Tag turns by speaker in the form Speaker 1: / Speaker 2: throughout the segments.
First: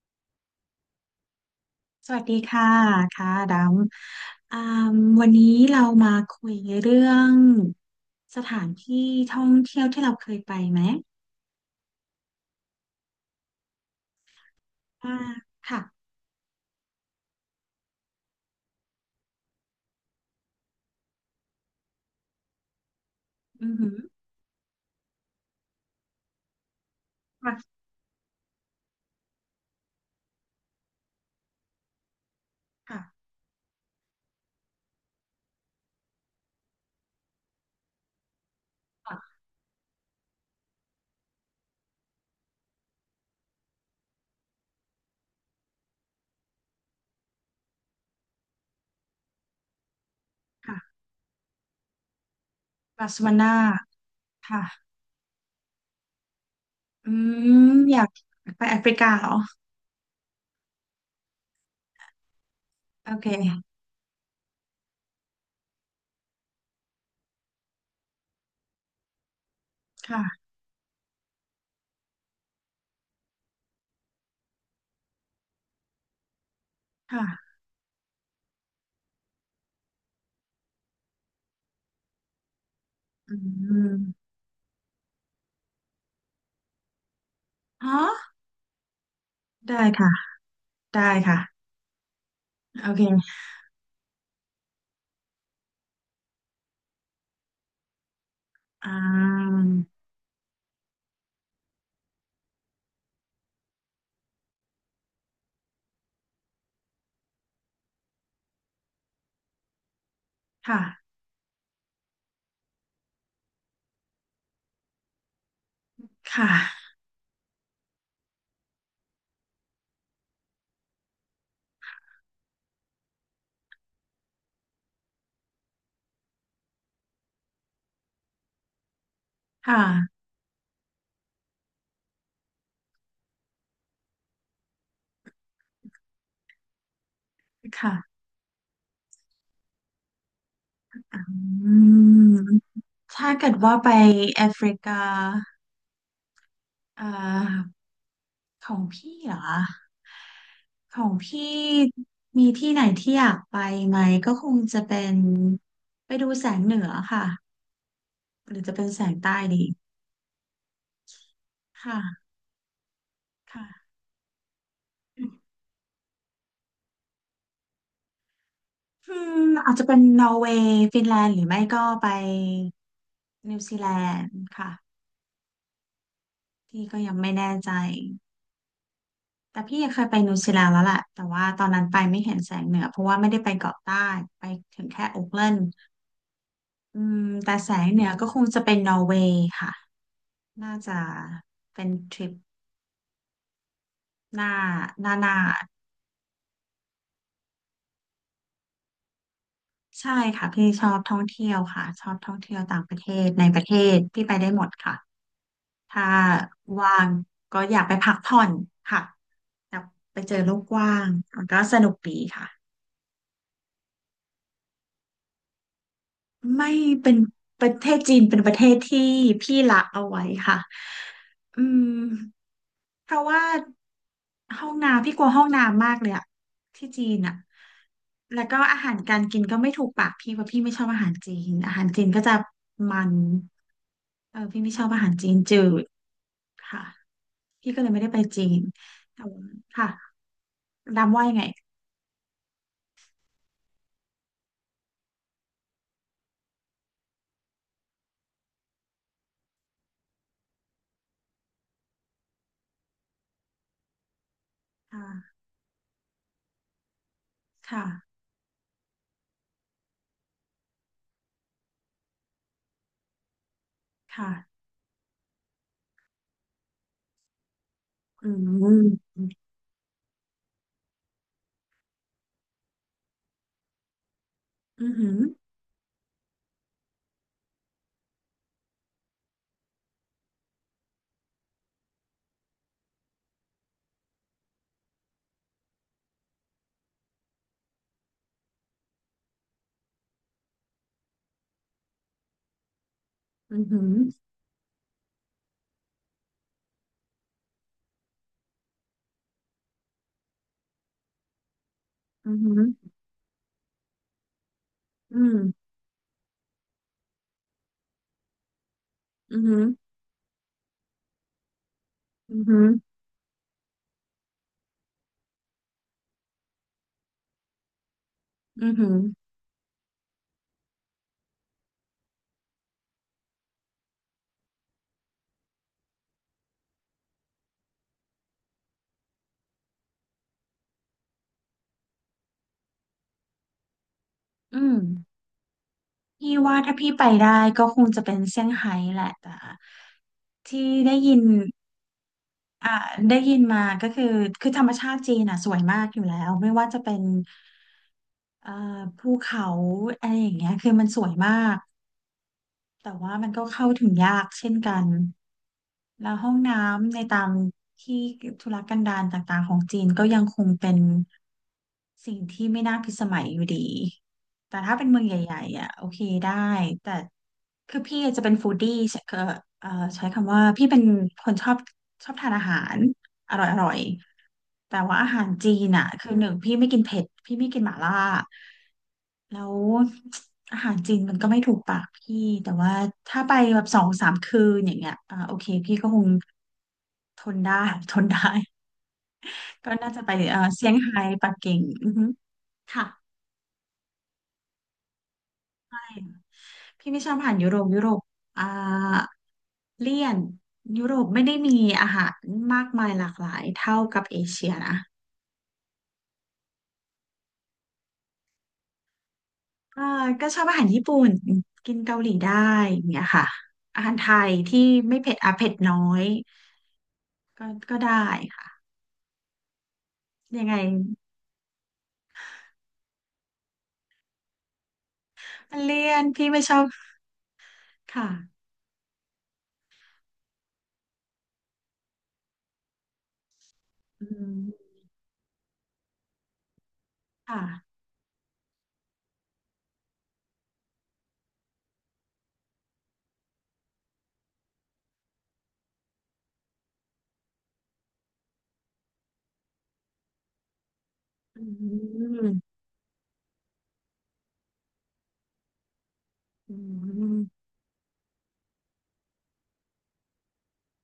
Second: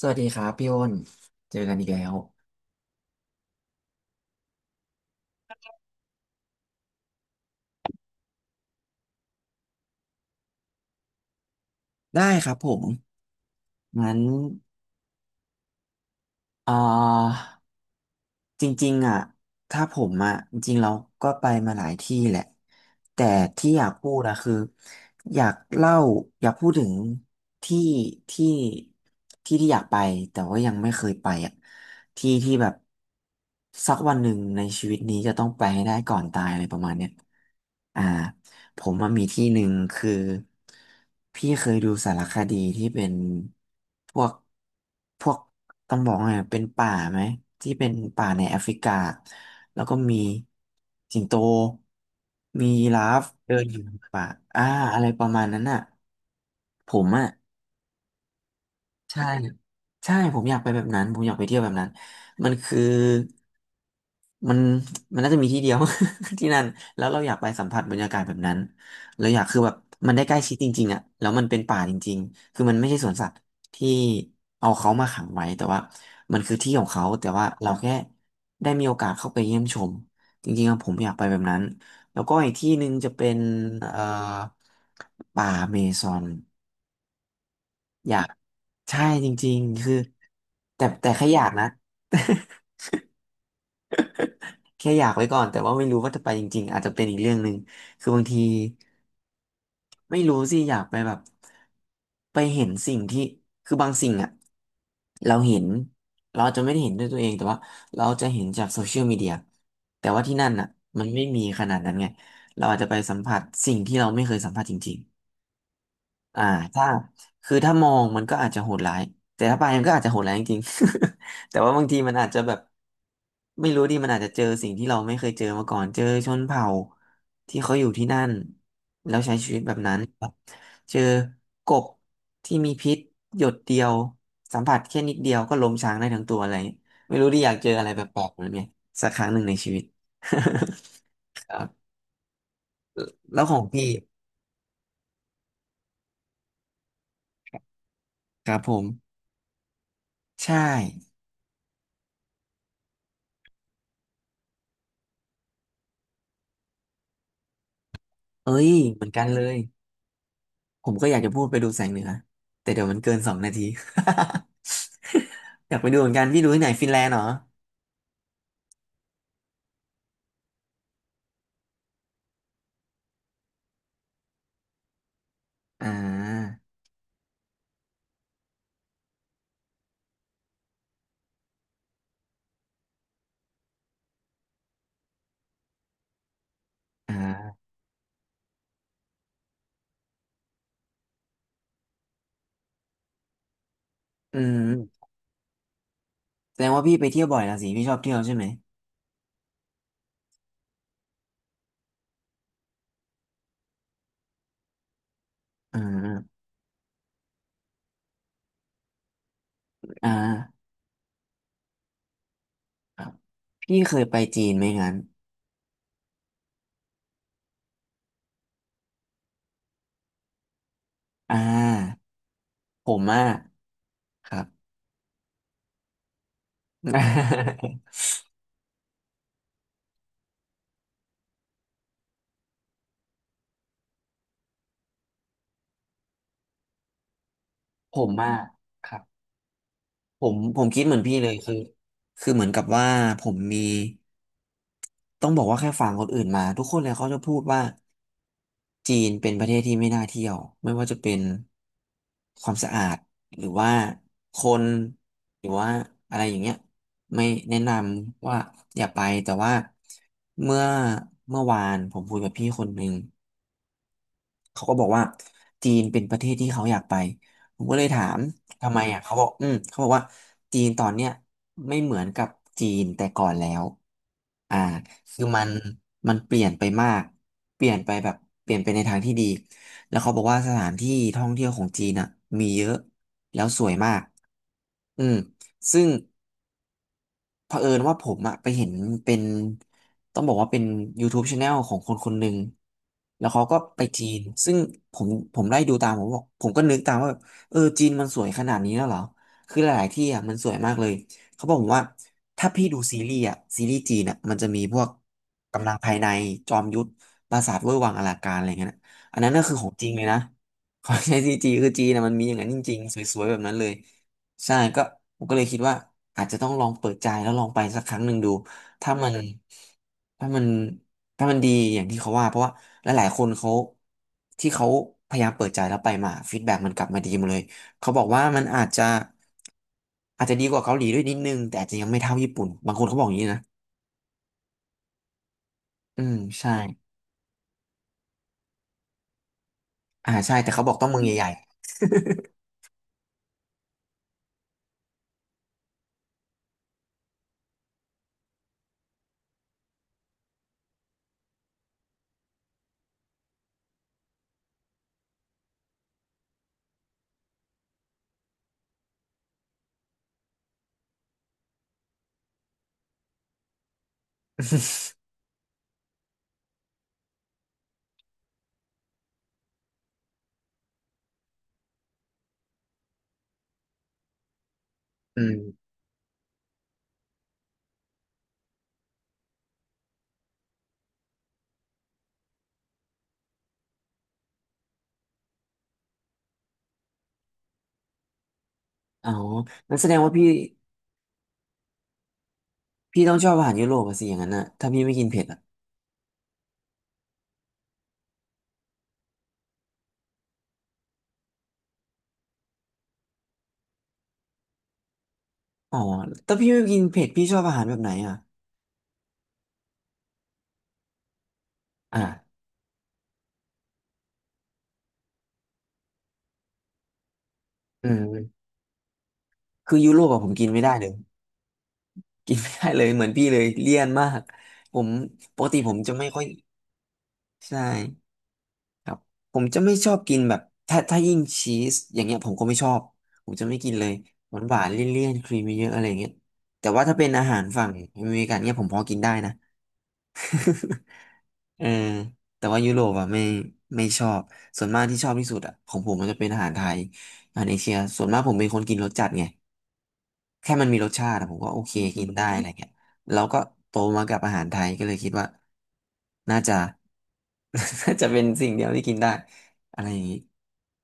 Speaker 1: สวัสดีครับพี่อ้นเจอกันอีกแล้
Speaker 2: ส
Speaker 1: ว
Speaker 2: วัสดีค่ะค่ะดำอ่ามวันนี้เรามาคุยเรื่องสถานที่ท่องเที่ยวที่เราเคยไปไหม
Speaker 1: ได้ครับผมงั้น
Speaker 2: อ่าค่ะ
Speaker 1: เอ่อจริงๆอ่ะถ้าผมอ่ะจริงๆเราก็ไปมาหลายที่แหละ แต่ที่
Speaker 2: อือ
Speaker 1: อยา
Speaker 2: หื
Speaker 1: ก
Speaker 2: อ
Speaker 1: พูดอะคืออยากเล่าอยากพูดถึง
Speaker 2: ค่ะ
Speaker 1: ที่ที่ที่ที่อยากไปแต่ว่ายังไม่เคยไปอ่ะที่ที่แบบ
Speaker 2: ค่ะ
Speaker 1: สักวันหนึ่งในชีวิตนี้จะต้องไปให้ได้ก่อนตายอะไรประมาณเนี้ยอ่า ผมว่ามี
Speaker 2: ค่ะ
Speaker 1: ที่หนึ่งคือพี่เคยดูสารคดีที่เป็นพวกพวกต้องบอกว่าไงเป็นป่าไหมที่เป็นป่าในแอฟริกาแล้วก็มี
Speaker 2: ค่ะ
Speaker 1: สิงโตมียีรา
Speaker 2: บาร์เซ
Speaker 1: ฟ
Speaker 2: โลนา
Speaker 1: เดินอยู่ในป่าอ่า
Speaker 2: ค่ะ
Speaker 1: อะไรประมาณนั้นน่ะผม
Speaker 2: อื
Speaker 1: อ่ะ
Speaker 2: มอยากไปแอฟริกา
Speaker 1: ใช่
Speaker 2: เหรอ
Speaker 1: ใช่ผมอยากไปแบบนั้นผมอยากไปเที่ยวแบบนั้นมันคือ
Speaker 2: โอเค
Speaker 1: มันมันน่าจะมีที่เดียว ที่นั่นแล้วเราอยากไปสัมผัสบรรยากาศแบบนั้นเราอยากคือแบบมันได้ใกล้
Speaker 2: ค่ะ
Speaker 1: ชิดจริงๆอ่ะแล้วมันเป็นป่าจริงๆคือมันไม่ใช่สวนสัตว์ที่เอาเขามาขังไว้แต่ว่ามันคือที่ของเขา
Speaker 2: ค่ะ
Speaker 1: แต่ว่าเราแค่ได้มีโอกาสเข้าไปเยี่ยมชมจริงๆอะผมอยากไปแบบนั้นแล้วก็อีกที่หนึ่งจะเป็
Speaker 2: อื
Speaker 1: นเอ่อ
Speaker 2: ม
Speaker 1: ป่าเมซอน
Speaker 2: อ๋
Speaker 1: อยาก
Speaker 2: อ
Speaker 1: ใช่จริงๆ
Speaker 2: ได้
Speaker 1: คือ
Speaker 2: ค่ะ
Speaker 1: แต่
Speaker 2: ได้
Speaker 1: แค่อ
Speaker 2: ค่ะ
Speaker 1: ยากนะ
Speaker 2: โอเค
Speaker 1: แค่อยากไว้ก่อนแต่ว่าไม่รู้ว่าจะไปจริงๆอาจจะเป็นอีกเรื่องหนึ่งคือบางที
Speaker 2: อ่า
Speaker 1: ไม่รู้สิอยากไปแบบไปเห็นสิ่งที่คือบางสิ่งอะเราเห็นเราอาจจะไม่ได้เห็นด้วยตัวเองแต่ว่าเราจะเห็นจากโซเชียลมีเดียแต่ว่าที่นั่นอะมัน
Speaker 2: ค่ะ
Speaker 1: ไม่มีขนาดนั้นไงเราอาจจะไปสัมผัสสิ่งที่เราไม่เคยสัมผัสจริงๆ
Speaker 2: ค
Speaker 1: อ่าถ้า
Speaker 2: ่ะ
Speaker 1: คือถ้ามองมันก็อาจจะโหดร้ายแต่ถ้าไปมันก็อาจจะโหดร้ายจริงๆ แต่ว่าบางทีมันอาจจะแบบไม่รู้ดิมันอาจจะเจอสิ่งที่เราไม่เคยเจอมาก่อนเจอชนเผ่าที่เขาอยู่ที่นั่นแล้วใช้ชีวิต
Speaker 2: ค
Speaker 1: แบบนั้น
Speaker 2: ่ะ
Speaker 1: เจอกบที่มีพิษหยดเดียวสัมผัสแค่นิดเดียวก็ล้มช้างได้ทั้งตัวอะไรอย่างเงี้ยไม่รู้ดิอยากเจออะไรแป
Speaker 2: ค่ะ
Speaker 1: ลกๆแบบนี้สักครั้งหนึ่งในชีวิต
Speaker 2: อ
Speaker 1: ครั
Speaker 2: ื
Speaker 1: บ
Speaker 2: มถ้า
Speaker 1: แล้ว
Speaker 2: เกิ
Speaker 1: ข
Speaker 2: ด
Speaker 1: อง
Speaker 2: ว่า
Speaker 1: พี่
Speaker 2: ไปแอฟริกาเอ่อ
Speaker 1: ครับ
Speaker 2: ข
Speaker 1: ผ
Speaker 2: องพี่
Speaker 1: ม
Speaker 2: เหรอ
Speaker 1: ใช่
Speaker 2: ของพี่มีที่ไหนที่อยากไปไหมก็คงจะเป็นไปดูแสงเหนือค่ะ
Speaker 1: เอ้
Speaker 2: หรือ
Speaker 1: ย
Speaker 2: จะเป็น
Speaker 1: เห
Speaker 2: แส
Speaker 1: มือน
Speaker 2: ง
Speaker 1: กัน
Speaker 2: ใต้
Speaker 1: เลย
Speaker 2: ดี
Speaker 1: ผมก็อยากจะพูดไปดูแสงเหนือ
Speaker 2: ค่ะ
Speaker 1: แต่เดี๋ยวมันเกินสองนาที
Speaker 2: ค่ะ
Speaker 1: อยากไปดูเหมือนกันพี่ดูที่ไหนฟินแลนด์เหรอ
Speaker 2: อืมอาจจะเป็นนอร์เวย์ฟินแลนด์หรือไม่ก็ไปนิวซีแลนด์ค่ะ
Speaker 1: อ่า
Speaker 2: ที่ก็ยังไม่แน่ใจ แต่พี่เคยไปนิวซีแลนด์แล้วแหละแต่ว่าตอนนั้นไปไม่เห็นแสงเหนือเพราะว่าไม่ได้ไปเกาะใต้ไปถึงแค่โอ๊กแลนด์อืมแต่
Speaker 1: อ่า
Speaker 2: แสงเหนือก็คงจะเป็นนอร์เวย์ค่ะน่าจะเป็นทริป
Speaker 1: อื
Speaker 2: หน้า
Speaker 1: ม
Speaker 2: หน้าหน้า
Speaker 1: แสดงว่าพี่ไปเที่ยวบ่อยละสิพี่ชอบเที่ยวใช่ไหม
Speaker 2: ใช่ค่ะพี่ชอบท่องเที่ยวค่ะชอบท่องเที่ยวต่างประเทศในประเทศพี่ไปได้หมดค่ะ
Speaker 1: อ่
Speaker 2: ถ้า
Speaker 1: า
Speaker 2: ว่างก็อยากไปพักผ่อนค่ะอยาก
Speaker 1: อ่
Speaker 2: ไปเจอโลก
Speaker 1: า
Speaker 2: กว้างมันก็สนุกดีค่ะ
Speaker 1: ครับพี่เคยไปจีนไหมงั้น
Speaker 2: ไม่เป็นประเทศจีนเป็นประเทศที่พี่ละเอาไว้ค่ะ
Speaker 1: อ่
Speaker 2: อื
Speaker 1: า
Speaker 2: ม
Speaker 1: ผม
Speaker 2: เพ
Speaker 1: อ่ะ
Speaker 2: ราะว่า
Speaker 1: ครับ
Speaker 2: ห้องน้ำพี่กลัวห้องน้ำมากเลยอะที่จีนอะ แล้วก็อาหารการกินก็ไม่ถูกปากพี่เพราะพี่ไม่ชอบอาหารจีนอาหารจีนก็จะมันเออพี่ไม่ชอบอาหารจีนจืดค่ะพี่ก็เลย
Speaker 1: ผ
Speaker 2: ไม่ได้
Speaker 1: ม
Speaker 2: ไป
Speaker 1: อ่ะ
Speaker 2: จีน
Speaker 1: ครับ
Speaker 2: แต่ว่าค่ะ
Speaker 1: ผมคิดเหมือนพี่
Speaker 2: ดำว่า
Speaker 1: เล
Speaker 2: ยั
Speaker 1: ย
Speaker 2: งไง
Speaker 1: คือคือเหมือนกับว่าผมมีต้องบอกว่าแค่ฟังคนอื่นมาทุกคนเลยเขาจะพูดว่าจีนเป็นประเทศที่ไม่น่าเที่ยวไม่ว่าจะเป็นความสะอาดหรือว่าคน
Speaker 2: ค่ะ
Speaker 1: หรือว่าอะไรอย่างเงี้ยไม่แนะน
Speaker 2: ค่ะ
Speaker 1: ำว่าอย่าไปแต่ว่าเมื่อเมื่อวานผมคุยกับพี่คนหนึ่ง
Speaker 2: ค่ะ
Speaker 1: เขาก็บอกว่าจีนเป็นประเทศที่เขาอยากไปผมก็เลยถาม
Speaker 2: อืมอื
Speaker 1: ทำไมอ่ะเขา
Speaker 2: ม
Speaker 1: บอกอืมเขาบอกว่าจีนตอนเนี้ยไม่เหมือนกับจีนแต่ก่อนแล้วอ่า
Speaker 2: อืมอหืม
Speaker 1: คือมันเปลี่ยนไปมากเปลี่ยนไปแบบเปลี่ยนไปในทางที่ดีแล้วเขาบอกว่าสถานที่ท่องเที่ยวของจีนอ่ะมีเยอะแล้วสวยมากอืมซึ่ง เผอิญว่าผมอะไปเห็นเป็นต้องบอกว่าเป็น YouTube Channel ของคนคนหนึ่งแล้วเขาก็
Speaker 2: ห
Speaker 1: ไปจีนซึ่งผมผมไล่ดูตามผมบอกผมก็นึกตามว่าแบบเออจีนมันสวยขนาดนี้แล้วเหรอคือหลายๆที่อะมันสวยมากเลยเขาบอกผมว่า
Speaker 2: อือ
Speaker 1: ถ้า
Speaker 2: หือ
Speaker 1: พี่ดูซีรีส์อะซีรีส์จีนอะมันจะมีพวก
Speaker 2: อืม
Speaker 1: กำลังภายในจอมยุทธปราสาทเว่ยหวังอลังการอะไรเงี้ยนะอันนั้น
Speaker 2: อื
Speaker 1: ก็
Speaker 2: อ
Speaker 1: คือ
Speaker 2: หือ
Speaker 1: ของจริงเลยนะ ขอใช้ซีจีคือจีนอะมันมีอย่าง
Speaker 2: อือ
Speaker 1: นั้นจ
Speaker 2: หือ
Speaker 1: ริงๆสวยๆแบบนั้นเลย ใช่ก็ผมก็เลยคิดว่าอาจจะต้องลองเปิดใจแล้วลองไปสักครั้งหนึ่งดู
Speaker 2: อือหื
Speaker 1: ถ้า
Speaker 2: อ
Speaker 1: มันถ้ามันถ้ามันดีอย่างที่เขาว่าเพราะว่าหลายๆคนเขาที่เขาพยายามเปิดใจแล้วไปมาฟีดแบ็กมันกลับมาดีหมดเลยเขาบอกว่ามันอาจจะอาจจะดีกว่าเกาหลีด้วยนิดนึงแต่อาจจะยังไม่เท่าญี่ปุ่นบางคนเขาบอกอย่างนี้นะ
Speaker 2: อืม
Speaker 1: อืม
Speaker 2: พี่
Speaker 1: ใช่
Speaker 2: ว่าถ้าพี่ไปได้ก็คงจะเป็นเซี่ยงไฮ้แหละแต่
Speaker 1: ใช่แต่เขาบ
Speaker 2: ที่
Speaker 1: อกต้อง
Speaker 2: ได้
Speaker 1: เมือง
Speaker 2: ยิน
Speaker 1: ใหญ่ๆ
Speaker 2: อ่าได้ยินมาก็คือคือธรรมชาติจีนอ่ะสวยมากอยู่แล้วไม่ว่าจะเป็นเอ่อภูเขาอะไรอย่างเงี้ยคือมันสวยมาก แต่ว่ามันก็เข้าถึงยากเช่นกันแล้วห้องน้ำในตามที่ธุรกันดารต่างๆของจีนก็ยังคงเป็นสิ่งที่ไม่น่าพิสมัยอยู่ดี แต่ถ้าเป็นเมืองใหญ่ๆอ่ะโอเคได้แต่คือพี่จะเป็นฟู้ดดี้ใช้เอ่อเอ่อใช้คำว่าพี่เป็นคนชอบทานอาหารอร่อยๆแต่ว่าอา
Speaker 1: อื
Speaker 2: หาร
Speaker 1: ม
Speaker 2: จีนอ่ะคือหนึ่งพี่ไม่กินเผ็ดพี่ไม่กินหม่าล่าแล้วอาหารจีนมันก็ไม่ถูกปากพี่แต่ว่าถ้าไปแบบสองสามคืนอย่างเงี้ยโอเคพี่ก็คงทนได้ ทนได้
Speaker 1: อ๋อ
Speaker 2: ก็
Speaker 1: งั้นแส
Speaker 2: น่า
Speaker 1: ดง
Speaker 2: จะไป
Speaker 1: ว่าพี่
Speaker 2: เซี่ยงไฮ้ปักกิ่งอือฮึค่ะ
Speaker 1: พี่ต้องชอบอาหารยุโรปอะสิอย่างนั้นนะถ้าพี่ไม่กินเผ็ดอะ
Speaker 2: พี่ไม่ชอบอาหารยุโรปยุโรปอ่าเลี่ยนยุโรปไม่ได้มีอาหารมากมายหลากหลายเท่ากับเอเชียนะ
Speaker 1: อ๋อแต่พี่ไม่กินเผ็ดพี่ชอบอาหารแบบไหนอ่ะ
Speaker 2: อ่าก็ชอบอาหารญี่ปุ่นกินเกา
Speaker 1: อ่า
Speaker 2: หลีได้อย่างเนี่ยค่ะอาหารไทยที่ไม่เผ็ดอ่ะเผ็ดน้อยก็ก็
Speaker 1: อื
Speaker 2: ได้
Speaker 1: ม
Speaker 2: ค่ะ
Speaker 1: คือยุโรปอะผม
Speaker 2: ยั
Speaker 1: กิ
Speaker 2: ง
Speaker 1: น
Speaker 2: ไง
Speaker 1: ไม่ได้เลยกินไม่ได้เลยเหมือนพี่เลยเลี่ยนมากผมปก
Speaker 2: มั
Speaker 1: ติ
Speaker 2: น
Speaker 1: ผม
Speaker 2: เลี่
Speaker 1: จะ
Speaker 2: ย
Speaker 1: ไม่
Speaker 2: น
Speaker 1: ค่อย
Speaker 2: พี่ไม่ชอบ
Speaker 1: ใช่
Speaker 2: ค่ะ
Speaker 1: ครับผมจะไม่ชอบกินแบบถ้ายิ่งชีสอย่างเงี้ยผมก็ไม่ชอบผมจะไม่กินเลย
Speaker 2: อื
Speaker 1: ห
Speaker 2: ม
Speaker 1: วานหวานเลี่ยนๆครีมเยอะๆอะไรอย่างเงี้ยแต่ว่าถ้าเป็นอาหา
Speaker 2: ค่ะ
Speaker 1: รฝั่งอเมริกันเนี่ยผมพอกินได้นะ เออแต่ว่ายุโรปอ่ะไม่ไม่ชอบส่วนมากที่ชอบที่สุดอ่ะของผมมันจะเป็นอาหารไทยอาหารเอเชียส่วนมากผมเป็นคนกินรสจัดไงแค่มันมีรสชาติอะผม
Speaker 2: อื
Speaker 1: ก็โอเคกินได้อะไร
Speaker 2: ม
Speaker 1: เงี้ยแล้วก็โตมากับอาหารไทยก็เลยคิดว่าน่าจะ
Speaker 2: อืม
Speaker 1: น่าจะเป็นสิ่งเดียวที่กินได้อะไรอย่างนี้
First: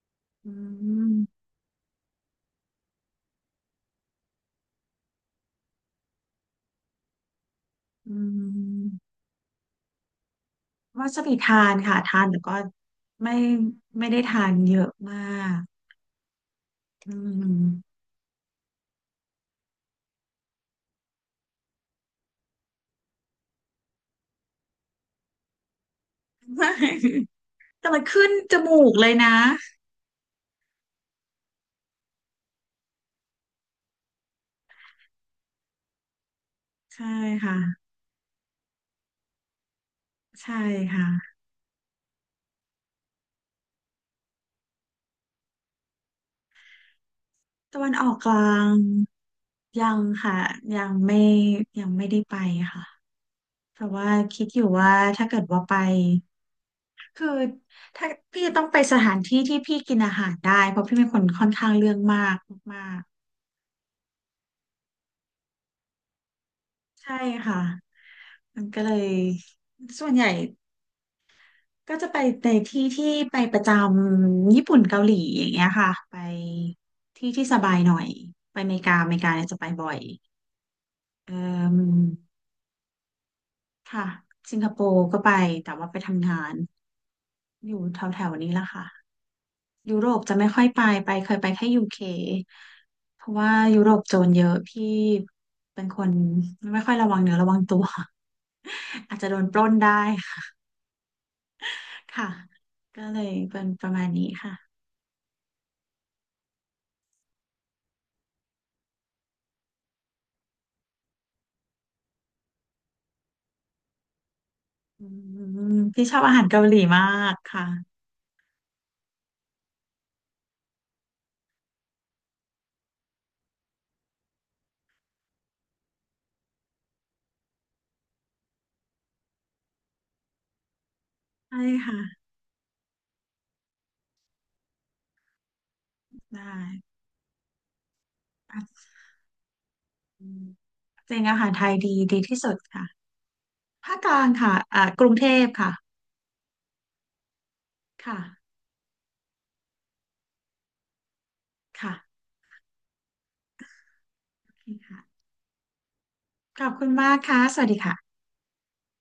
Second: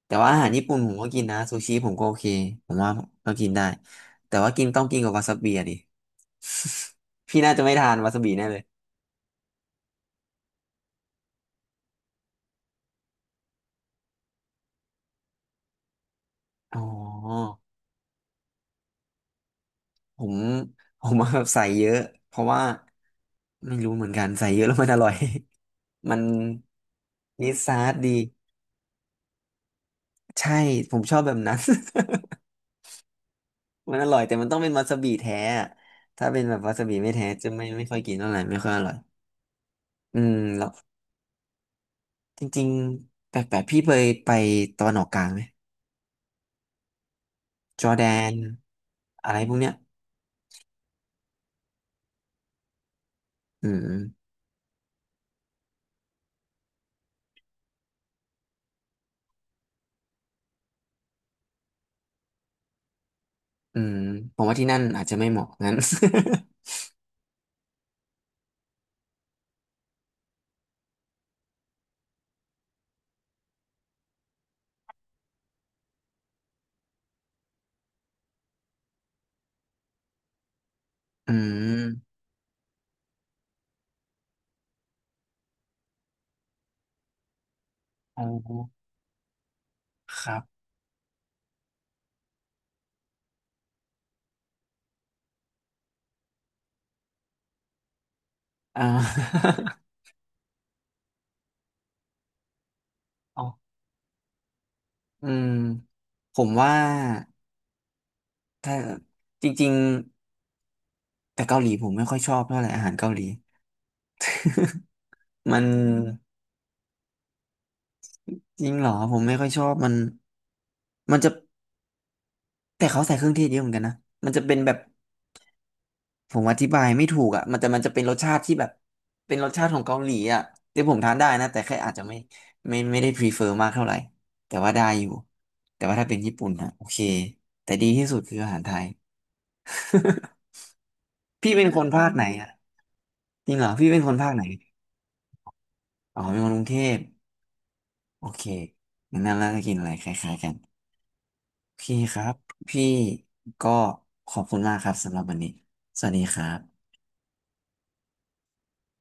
Speaker 1: แต่ว่าอาหา
Speaker 2: อื
Speaker 1: รญี่ปุ่นผมก็กินนะ
Speaker 2: ม
Speaker 1: ซูชิผมก็โอเคผมว่าก็กินได้แต่ว่ากินต้องกินกับวาซาบิอะดิ พี่น่าจะไม่ทานวา
Speaker 2: อื
Speaker 1: ซา
Speaker 2: ม
Speaker 1: บิแน่เล
Speaker 2: อื
Speaker 1: ย
Speaker 2: ม วาซาบิทานค่ะทานแต่ก็ไม่ไม่ได้ทานเยอะมาก
Speaker 1: อ๋อ
Speaker 2: อืม
Speaker 1: ผม ผมว่าแบบใส่เยอะเพราะว่าไม่รู้เหมือนกันใส่เยอะแล้วมันอร่อย มัน
Speaker 2: ไม่
Speaker 1: มีซ อ
Speaker 2: แต่
Speaker 1: ส
Speaker 2: มัน
Speaker 1: ดี
Speaker 2: ขึ้นจมูกเลยนะ
Speaker 1: ใช่ผมชอบแบบนั้น มันอร่อยแต่มันต้องเป็นวาซาบิแท้อะถ้าเป็นแบบวาซาบิ
Speaker 2: ใช่
Speaker 1: ไม่แท้จะไม่
Speaker 2: ค่ะ
Speaker 1: ค่อยกินเท่าไหร่ไม่ค่อยอร่อยอืม
Speaker 2: ใช่
Speaker 1: แล้ว
Speaker 2: ค่ะ
Speaker 1: จริงๆแปลกๆพี่เคยไปตะวันออกกลางไหม
Speaker 2: ตะ
Speaker 1: จอ
Speaker 2: วัน
Speaker 1: ร์แด
Speaker 2: ออกก
Speaker 1: น
Speaker 2: ลาง
Speaker 1: อะไรพวกเนี้ย
Speaker 2: ยังค่ะยังไม่ยังไม่ได้ไปค่ะ
Speaker 1: อื
Speaker 2: เพราะว่า
Speaker 1: ม
Speaker 2: คิดอยู่ว่าถ้าเกิดว่าไปคือถ้าพี่จะต้องไปสถานที่ที่พี่กินอาหารได้เพราะพี่เป็นคนค่อนข้างเรื่องมากมาก
Speaker 1: อืมผมว่าที่นั่นอาจจะไม่เหมาะงั้น
Speaker 2: ๆใช่ค่ะมันก็เลยส่วนใหญ่ ก็จะไปในที่ที่ไปประจำญี่ปุ่นเกาหลีอย่างเงี้ยค่ะไปที่ที่สบายหน่อยไปอเมริกาเนี่ยจะไปบ่อย
Speaker 1: อื
Speaker 2: เอ่อ
Speaker 1: ม
Speaker 2: ค่ะสิงคโปร์ก็ไปแต่ว่าไปทำงานอยู่แถวแถ
Speaker 1: อ๋อ
Speaker 2: วนี้แหละค่ะยุโร
Speaker 1: ค
Speaker 2: ปจะ
Speaker 1: รับ
Speaker 2: ไม่ค่อยไปไปเคยไปแค่ยูเคเพราะว่ายุโรปโจรเยอะพี่เป็นคนไม่ค่อยระวังเนื้อระวังตัว
Speaker 1: อ่า
Speaker 2: อาจจะโดนปล้น ได้ค่ะก็เลย
Speaker 1: อ๋อ
Speaker 2: เป็นประมาณนี้ค่ะ
Speaker 1: อืมผมว่าถ้าจริงๆแต่เกาหลีผมไม่ค่อยชอบเท่าไหร่อาหารเกาหลี
Speaker 2: อื
Speaker 1: มัน
Speaker 2: มพี่ชอบอาหารเกาหลีมากค่ะ
Speaker 1: จริงเหรอผมไม่ค่อยชอบมันมันจะแต่เขาใส่เครื่องเทศเยอะเหมือนกันนะมันจะเป็นแบบผมอธิบายไม่ถูกอ่ะมันจะเป็นรสชาติที่แบบเป็นรสชาติของเกาหลีอ่ะที่ผมทานได้นะ
Speaker 2: ใช่
Speaker 1: แต่แค่อาจ
Speaker 2: ค่ะ
Speaker 1: จะไม่ไม่ได้ prefer มากเท่าไหร่แต่ว่าได้อยู่แต่ว่าถ้าเป็นญี่ปุ่น
Speaker 2: ได้
Speaker 1: นะโอเคแต่ดีที่สุดคืออาหา
Speaker 2: เ่ะ
Speaker 1: รไทย
Speaker 2: อืมจริงอาหา
Speaker 1: พี่
Speaker 2: รไท
Speaker 1: เป็น
Speaker 2: ย
Speaker 1: คนภาค
Speaker 2: ดี
Speaker 1: ไหน
Speaker 2: ที่
Speaker 1: อ่ะ
Speaker 2: สุดค่ะ
Speaker 1: จริงเหรอพี่
Speaker 2: ภา
Speaker 1: เป็
Speaker 2: ค
Speaker 1: น
Speaker 2: ก
Speaker 1: คน
Speaker 2: ลา
Speaker 1: ภา
Speaker 2: ง
Speaker 1: คไหน
Speaker 2: ค่ะอ่ากรุงเทพค่ะ
Speaker 1: อ๋อเป็นคนกรุงเทพ
Speaker 2: ค่ะ
Speaker 1: โอเคงั้นล่าจะกินอะไรคล้ายๆกันโอเค
Speaker 2: ค่ะ
Speaker 1: ครับพี่ก็ขอบ
Speaker 2: โอ
Speaker 1: คุณ
Speaker 2: เค
Speaker 1: มากครับ
Speaker 2: ค่ะ
Speaker 1: สำหรับวันนี้สวัสดีครับ
Speaker 2: ขอบคุณมากค่ะสวัสดีค่ะ